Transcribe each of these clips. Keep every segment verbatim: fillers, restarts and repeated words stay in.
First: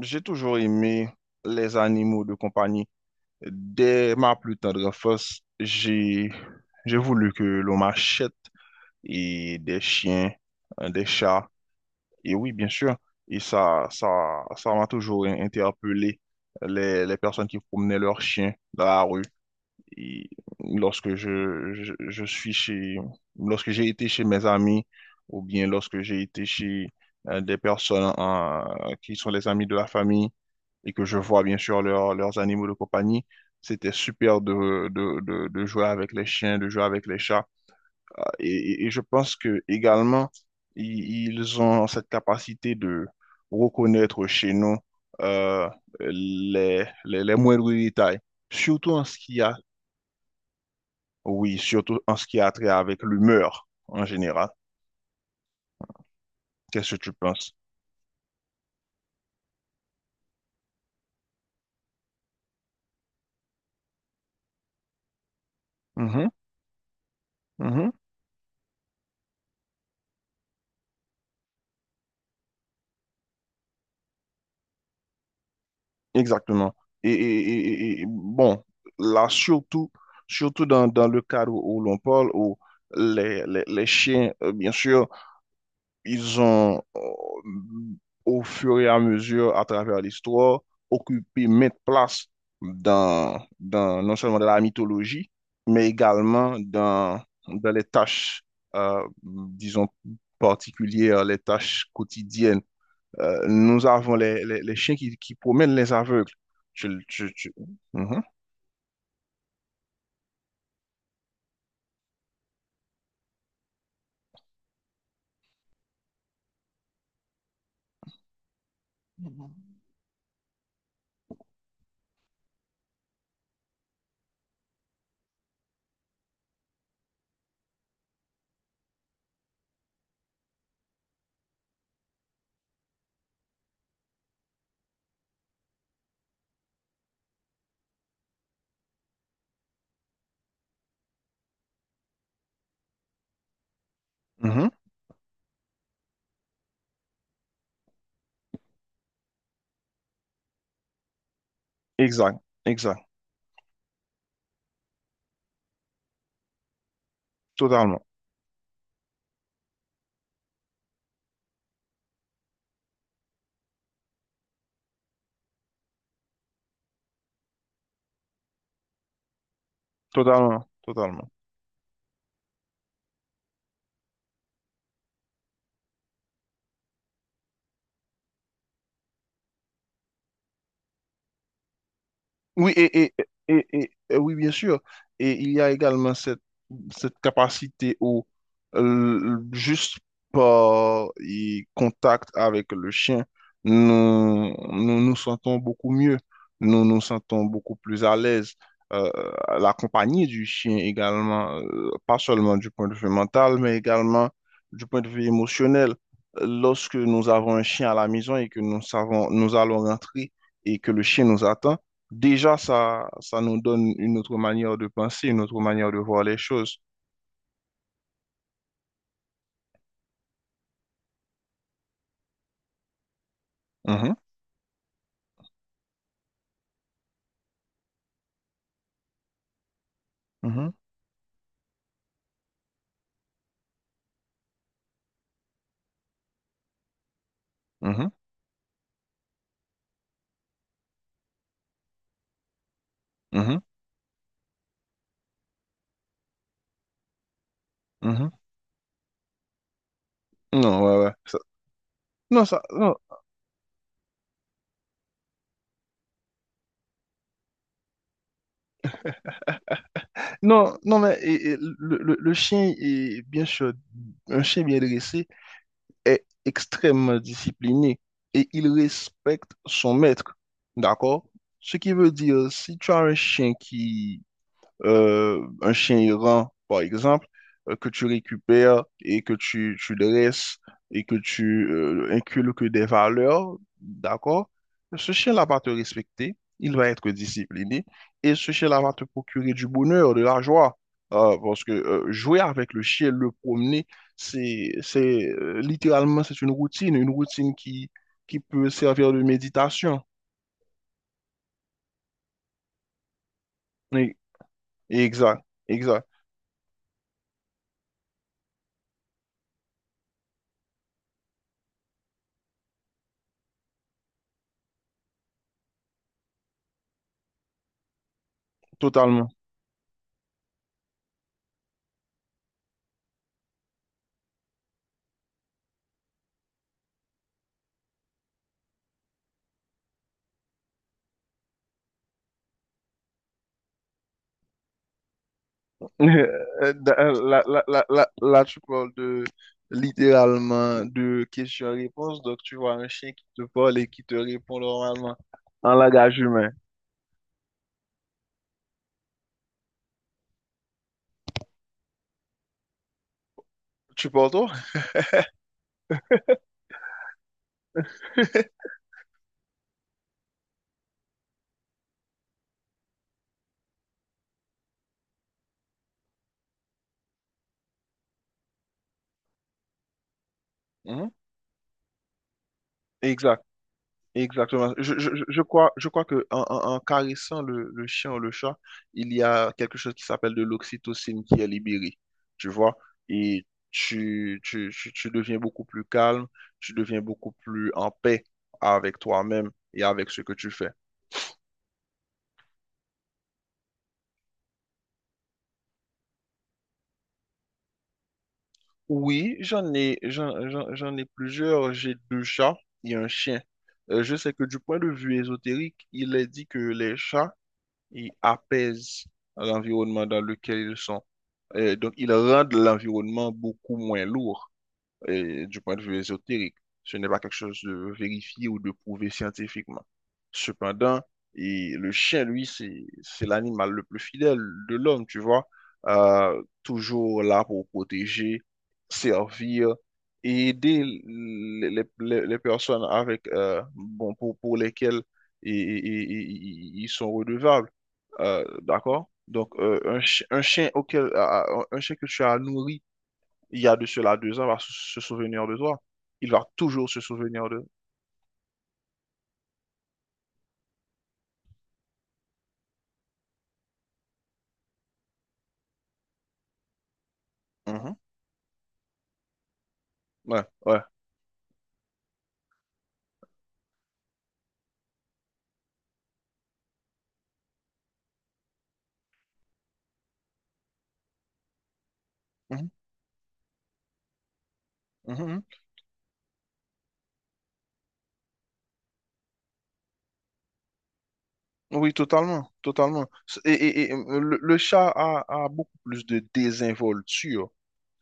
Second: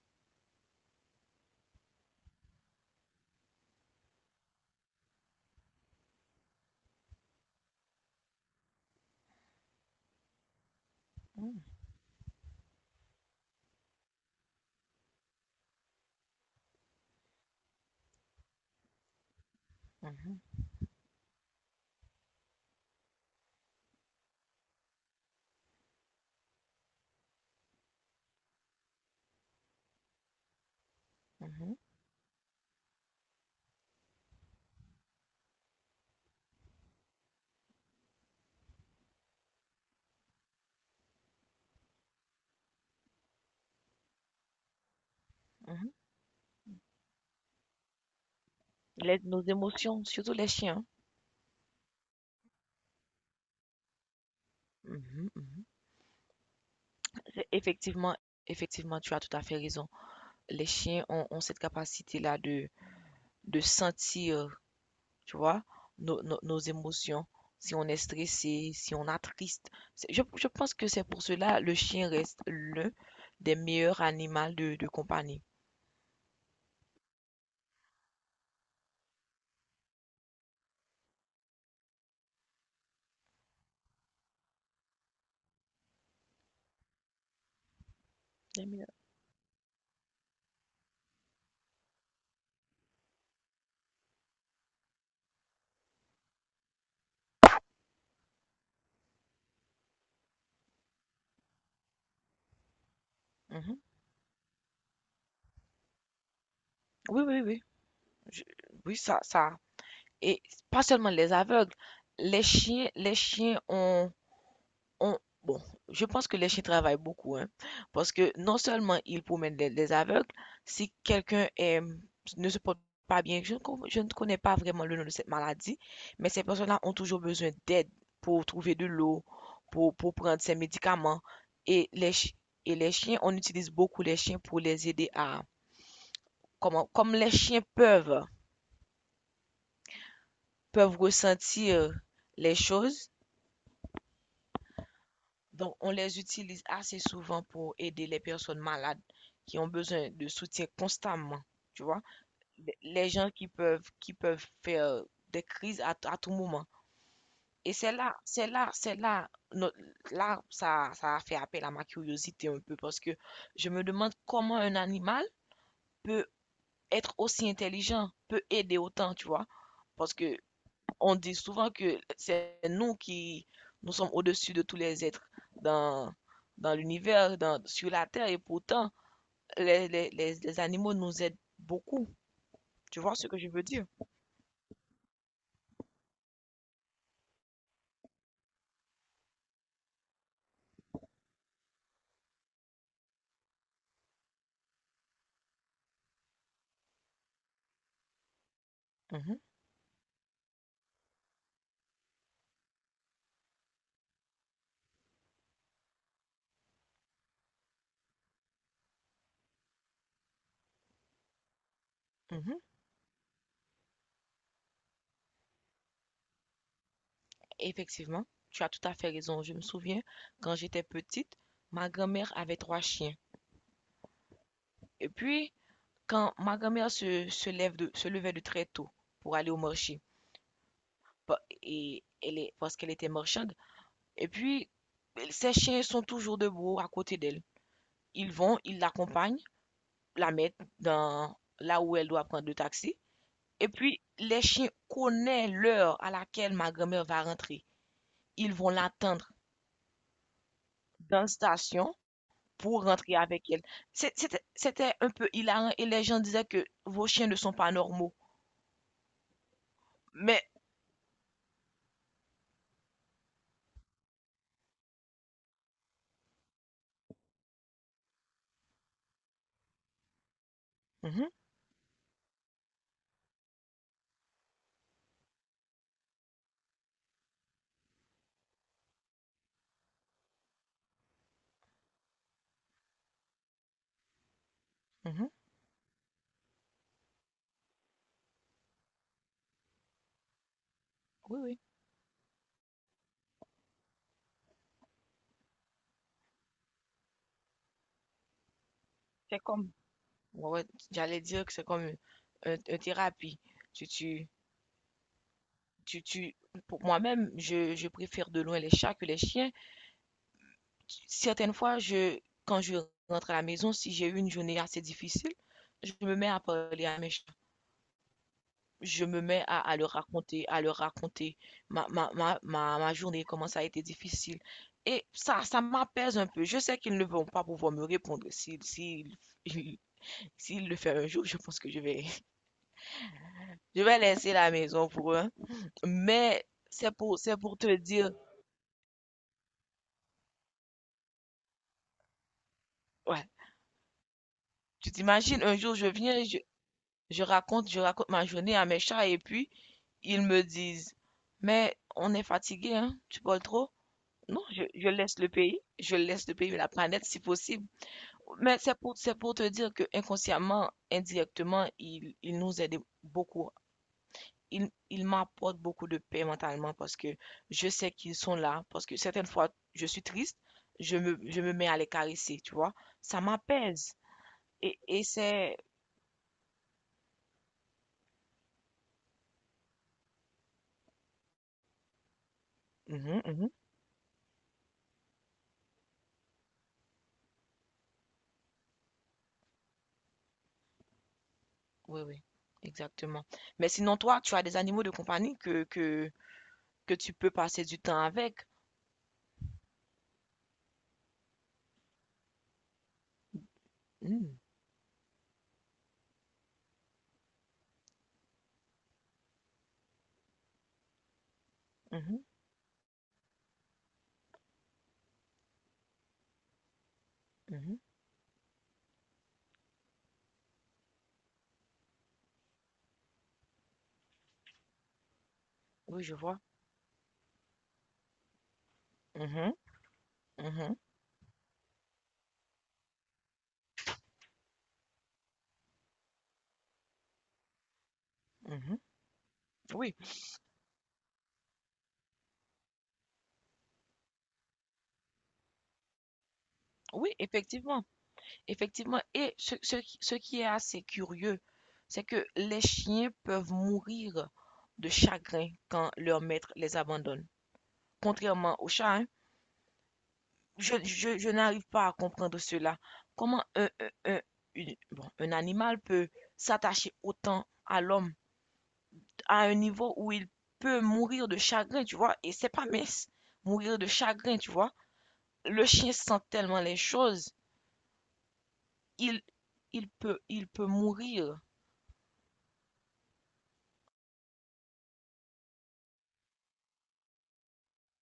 J'ai toujours aimé les animaux de compagnie. Dès ma plus tendre enfance, j'ai j'ai voulu que l'on m'achète et des chiens, euh, des chats, Mmh. et oui, bien sûr. Et ça, ça, ça m'a toujours interpellé les, les personnes qui promenaient leurs chiens dans la rue. Mmh Et mh. lorsque je, je, je suis chez, lorsque j'ai été chez mes amis ou bien lorsque j'ai été chez euh, des personnes euh, qui sont les amis de la famille et que je vois bien Mmh. sûr leurs leurs animaux de compagnie, c'était super de, de, de, de jouer avec les chiens, de jouer avec les chats. Euh, Et, et et je pense que également, i- ils ont cette capacité de reconnaître chez nous euh, Mmh. les, les, les moindres détails surtout en ce Les qui nos a émotions, surtout les chiens. oui, surtout en ce qui a trait avec l'humeur en général. Mmh mh. Mmh. Qu'est-ce que tu C'est penses? effectivement effectivement, tu as tout à fait raison. Les chiens ont ont cette capacité-là de de sentir, tu vois, nos Mhm, nos nos émotions, si on mhm, est stressé, si on a triste. C'est je je pense que c'est pour cela le chien reste l'un des meilleurs animaux de de compagnie. exactement. Et, et- et- et- et, bon, là, surtout, surtout dans, dans le cadre où l'on parle, où les, les, les chiens, euh, bien sûr, ils ont, euh, au Les fur et meilleurs. à mesure, à travers l'histoire, occupé maintes places dans, dans, non seulement dans la mythologie, mais également dans, dans les tâches, euh, disons, particulières, les tâches quotidiennes. Euh, Mmh. Nous avons les, les, les chiens qui, qui promènent les aveugles. Tu- Oui, tu- oui, tu- oui. Mhm, Je Oui, ça ça et pas seulement les aveugles, les chiens les chiens ont On bon, je pense que les chiens travaillent beaucoup, hein, parce que non seulement ils promènent les, les aveugles, si quelqu'un est- ne se porte pas bien, je ne, con- je ne connais pas vraiment le nom de cette maladie, mais ces personnes-là ont toujours besoin d'aide pour trouver de l'eau, pour, pour prendre ces médicaments. Et les, chi- et les chiens, on utilise beaucoup les chiens pour les aider à, comment, comme les chiens peuvent, peuvent ressentir les choses. mhm. Donc, on les utilise assez souvent pour aider les personnes malades qui ont besoin de soutien constamment. Tu vois. Exact, exact, Les- Gens qui peuvent, qui peuvent faire euh, des crises à, à tout moment. Et c'est totalement, là, c'est là, c'est là, no- là, ça, ça a fait appel à ma curiosité un peu parce que je me demande comment un animal peut être aussi intelligent, peut aider autant, tu vois. Parce que totalement, on totalement. dit souvent que c'est nous qui nous sommes au-dessus de tous les êtres dans, dans l'univers, dans, sur la Terre, et pourtant, les, les, les, les animaux nous aident beaucoup. Oui, Tu et, et, vois ce que je veux et, dire? et- et oui, bien sûr. Et il y a également cette, cette capacité où, euh, juste par y- contact avec le chien, nous, nous nous sentons beaucoup mieux, nous nous sentons beaucoup plus à l'aise. Euh, Mhm, la compagnie du chien également, euh, pas seulement du point de vue mental, mais également du point de vue émotionnel. Lorsque nous avons un chien à la maison et que nous savons, nous allons rentrer et que le chien nous attend, mhm. déjà, ça, ça nous donne une autre manière de penser, une autre manière de voir les choses. Effectivement, tu as tout à fait raison. Je me souviens, quand j'étais petite, ma grand-mère avait trois chiens. Mhm, Et puis, quand ma grand-mère se, se lève de, se levait de très tôt pour aller au marché, mhm, pa- et elle est, parce qu'elle était marchande, et puis, ses chiens sont toujours debout à côté d'elle. mhm, Ils vont, ils l'accompagnent, la mettent dans là où elle doit prendre le taxi. mhm, Et puis, les chiens connaissent l'heure à laquelle ma grand-mère va rentrer. mhm. Ils vont l'attendre Non, ouais, ouais. dans la ça- station Non, ça, pour non, rentrer avec elle. C'est- C'était c'était un peu hilarant et les gens disaient que vos chiens ne sont pas normaux. Mais. non, non, mais et- et le, le- le chien est bien sûr, un chien bien dressé est extrêmement discipliné et il respecte son maître. D'accord? Mhm, Ce qui veut dire, si tu as un chien euh, un chien errant, par exemple, euh, que tu récupères et que tu, tu dresses et que tu euh, inculques des valeurs, d'accord? Ce mhm, chien-là va te respecter, il va être discipliné et ce chien-là va te procurer du bonheur, de la joie. Euh, oui, oui. parce que euh, jouer avec le chien, le promener, c'est, c'est euh, littéralement, c'est une routine, une routine qui, qui peut servir de C'est comme, méditation. Ouais, ouais, j'allais dire que c'est comme une, une- une thérapie. Tu, Oui, tu, exact, tu, exact, tu, pour moi-même, je, je préfère de loin les chats que les chiens. Certaines fois, je, quand je rentre à la maison, si j'ai eu une journée assez difficile, je me mets à parler à mes chats. Je me totalement. mets à, à leur raconter, à leur raconter ma, ma, ma, ma, ma journée, comment ça a été difficile. Et ça, ça m'apaise un peu. Je sais qu'ils ne vont pas pouvoir me répondre. S'ils s'ils- s'ils le font un jour, je pense que je vais, je vais laisser la maison pour eux. Hein. Mais Euh, c'est pour, c'est Là, pour là, te là, là- dire, là, tu parles de littéralement de questions-réponses. Donc, tu vois un chien qui ouais, te parle et qui te répond tu normalement t'imagines, un en jour je langage viens, je, humain. je raconte, je raconte ma journée à mes chats et puis ils me disent, mais on est fatigué, hein, tu parles trop. Tu parles Non, toi? je, je laisse le pays, je laisse le pays, la planète si possible. Mais c'est pour, c'est pour te dire que inconsciemment, indirectement, il, il nous aide beaucoup. Il, il m'apporte beaucoup de paix mentalement parce que je sais qu'ils sont là. Parce que certaines fois, je suis triste, je me, je me mets à les caresser, tu vois. Ça Exact. m'apaise. Exactement. Et, Je, et je, je je c'est. crois, je crois que en, en- en- caressant le, le chien ou le chat, il y a quelque chose qui s'appelle de l'oxytocine qui est libérée, tu vois, Mhm, et mhm. tu, tu, tu, tu deviens beaucoup plus calme, tu deviens beaucoup plus en paix avec toi-même et avec ce que tu fais. Oui, oui, exactement. Mais sinon, toi, tu as des animaux de compagnie que, que, que tu peux passer du temps avec. Oui, j'en ai, j'en, j'en, j'en ai plusieurs. J'ai deux chats et un chien. Euh, je sais Mhm, que du point de vue ésotérique, il est dit que les chats ils apaisent l'environnement dans lequel ils sont. Euh, donc, ils mhm, rendent l'environnement beaucoup moins lourd et du point de vue ésotérique. Ce n'est pas quelque chose mhm. de vérifié ou de prouvé scientifiquement. Cependant, et le chien, lui, c'est, c'est l'animal le plus fidèle de l'homme, tu vois. Oui, je vois. Euh, toujours là pour protéger, Mhm, servir et mhm, aider les, les- les- les personnes avec, euh, bon, pour, pour lesquelles i- i- i- i- ils sont redevables. Euh, mhm. D'accord? Donc, euh, Oui, un, chi- un chien auquel, à- à- un chien que tu as nourri, il y a de cela deux ans, va se se souvenir de toi. Il va toujours se oui, souvenir de. effectivement. Effectivement. Et ce, ce qui ce qui est assez curieux, c'est que les chiens peuvent mourir de chagrin quand leur maître les abandonne. Mhm. Contrairement aux chats, hein. Ouais, Je, ouais. je- je n'arrive pas à comprendre cela. Comment un, un- un- une- bon, un animal peut s'attacher autant à l'homme à un niveau où il peut mourir de chagrin, tu vois. Et c'est pas Mhm, mince, mourir de chagrin, tu vois. mhm, mhm. Le chien sent tellement les choses, il, il peut, il peut mourir. Oui, totalement, totalement. S- Et, et- et, euh, le, le chat a, a beaucoup plus de désinvolture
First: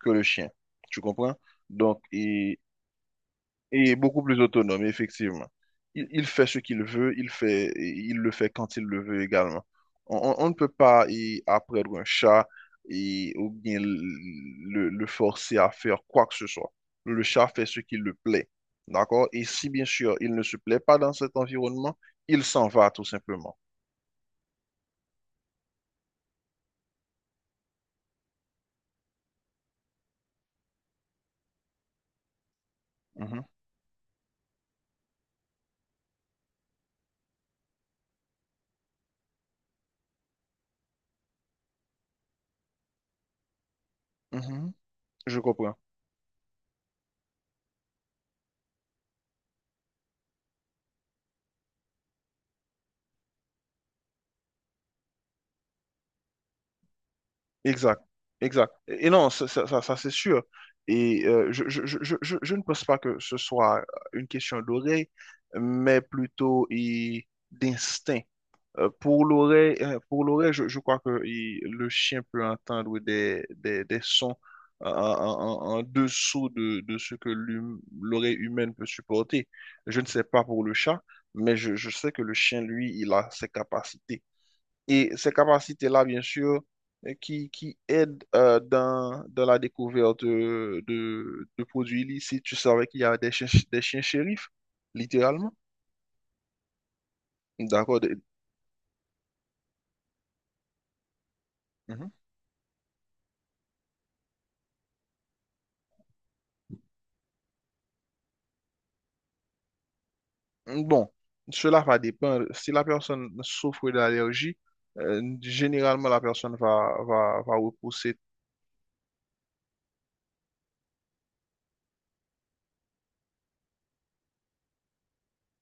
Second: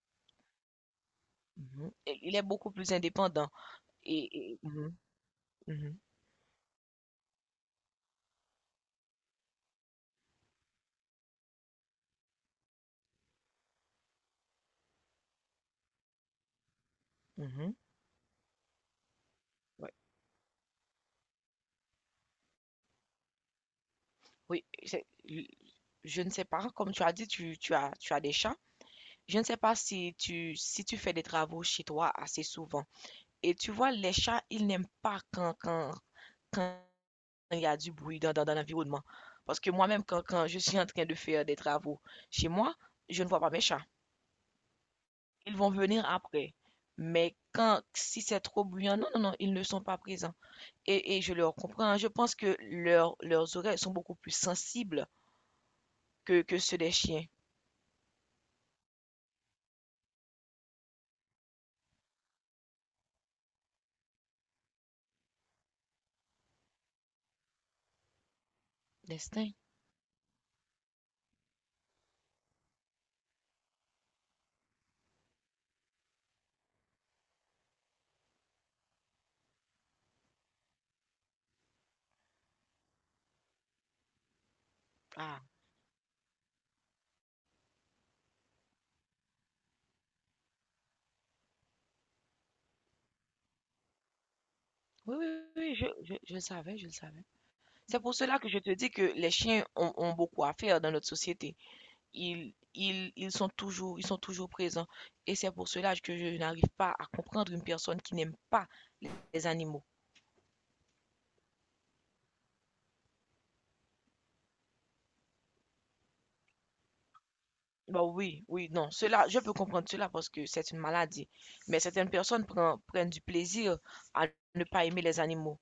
que le chien, tu comprends? Mhm. Donc, Et il est beaucoup plus indépendant. et beaucoup plus Et, et- autonome, Mhm, effectivement. mhm, Il, il fait ce qu'il veut, il fait, et il le fait quand il le veut également. On, on- on ne peut pas y apprendre un chat et, ou bien le, le forcer à faire quoi que ce soit. Le chat fait mhm. ce qu'il le plaît. D'accord? Et si, bien Ouais. sûr, il ne se plaît pas dans cet environnement, il s'en va tout simplement. Oui, c'est- je ne sais pas, comme tu as dit, tu, tu as, tu as des chats. Je ne sais pas si tu, si tu fais des travaux chez toi assez souvent. Mhm, Et tu vois, les chats, ils n'aiment pas quand, quand, quand il y a du bruit dans, dans- dans l'environnement. Parce que moi-même, quand, quand je suis en train de faire des travaux chez moi, je ne vois pas mes chats. mhm, je Ils vont comprends. venir après. Mais quand, si c'est trop bruyant, non, non, non, ils ne sont pas présents. Et, et je leur comprends. Hein. Je pense que leurs leurs oreilles sont beaucoup plus sensibles que, que ceux des chiens. Exact, exact. Et et non, ça, ça, ça- ça, c'est sûr. Et euh, je, je, je, je, je- je ne pense pas que ce soit euh, une question d'oreille, mais plutôt et, d'instinct. Euh, pour Destin. L'oreille, euh, pour l'oreille, je, je crois que il- le chien peut entendre des, des, des sons en, en- en- en dessous de, de ce que l'hum- l'oreille humaine peut supporter. Je ne sais pas pour le chat, mais je, je sais que le chien, lui, il a ses capacités. Et ces Ah, capacités-là, bien sûr, euh, qui, qui aident euh, dans, dans la découverte de, de, de produits illicites. Tu savais qu'il y a des chiens, des chiens shérifs, oui, oui, littéralement. oui, je, je, je le savais, je le savais. D'accord. C'est pour des- cela que je te dis que les chiens ont, ont beaucoup à faire dans notre société. Ils, ils, ils sont toujours, ils sont toujours présents. Et c'est pour cela que je n'arrive pas à comprendre une personne qui n'aime pas les, animaux. Mhm. Bon, cela va dépendre. Si la personne souffre d'allergie, euh, généralement, la personne va, va, va Bah repousser. oui, oui, non, cela, je peux comprendre cela parce que c'est une maladie. Mais certaines personnes prennent, prennent du plaisir à ne pas aimer les animaux.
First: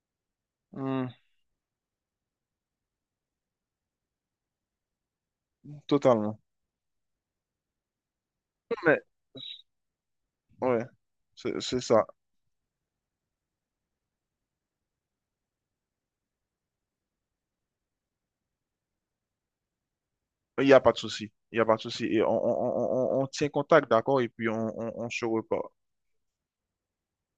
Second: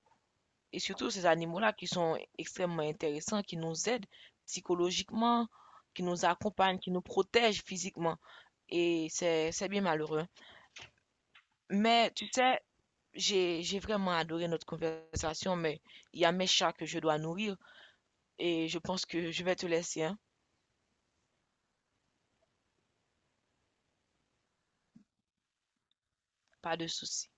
Et Hmm, surtout ces animaux-là qui sont extrêmement intéressants, qui nous aident psychologiquement, qui nous totalement. accompagnent, qui nous protègent physiquement. Mais, Et c'est, c'est bien malheureux. ouais, c'est c'est ça. Mais tu sais, J'ai, j'ai vraiment adoré notre conversation, mais il y a mes chats que je dois nourrir et je pense que je vais te laisser, hein. Il n'y a pas de souci. Il n'y a pas de souci. Et on, on- on- on- on tient contact, d'accord? Et puis, on, on on se reparle. Pas de souci.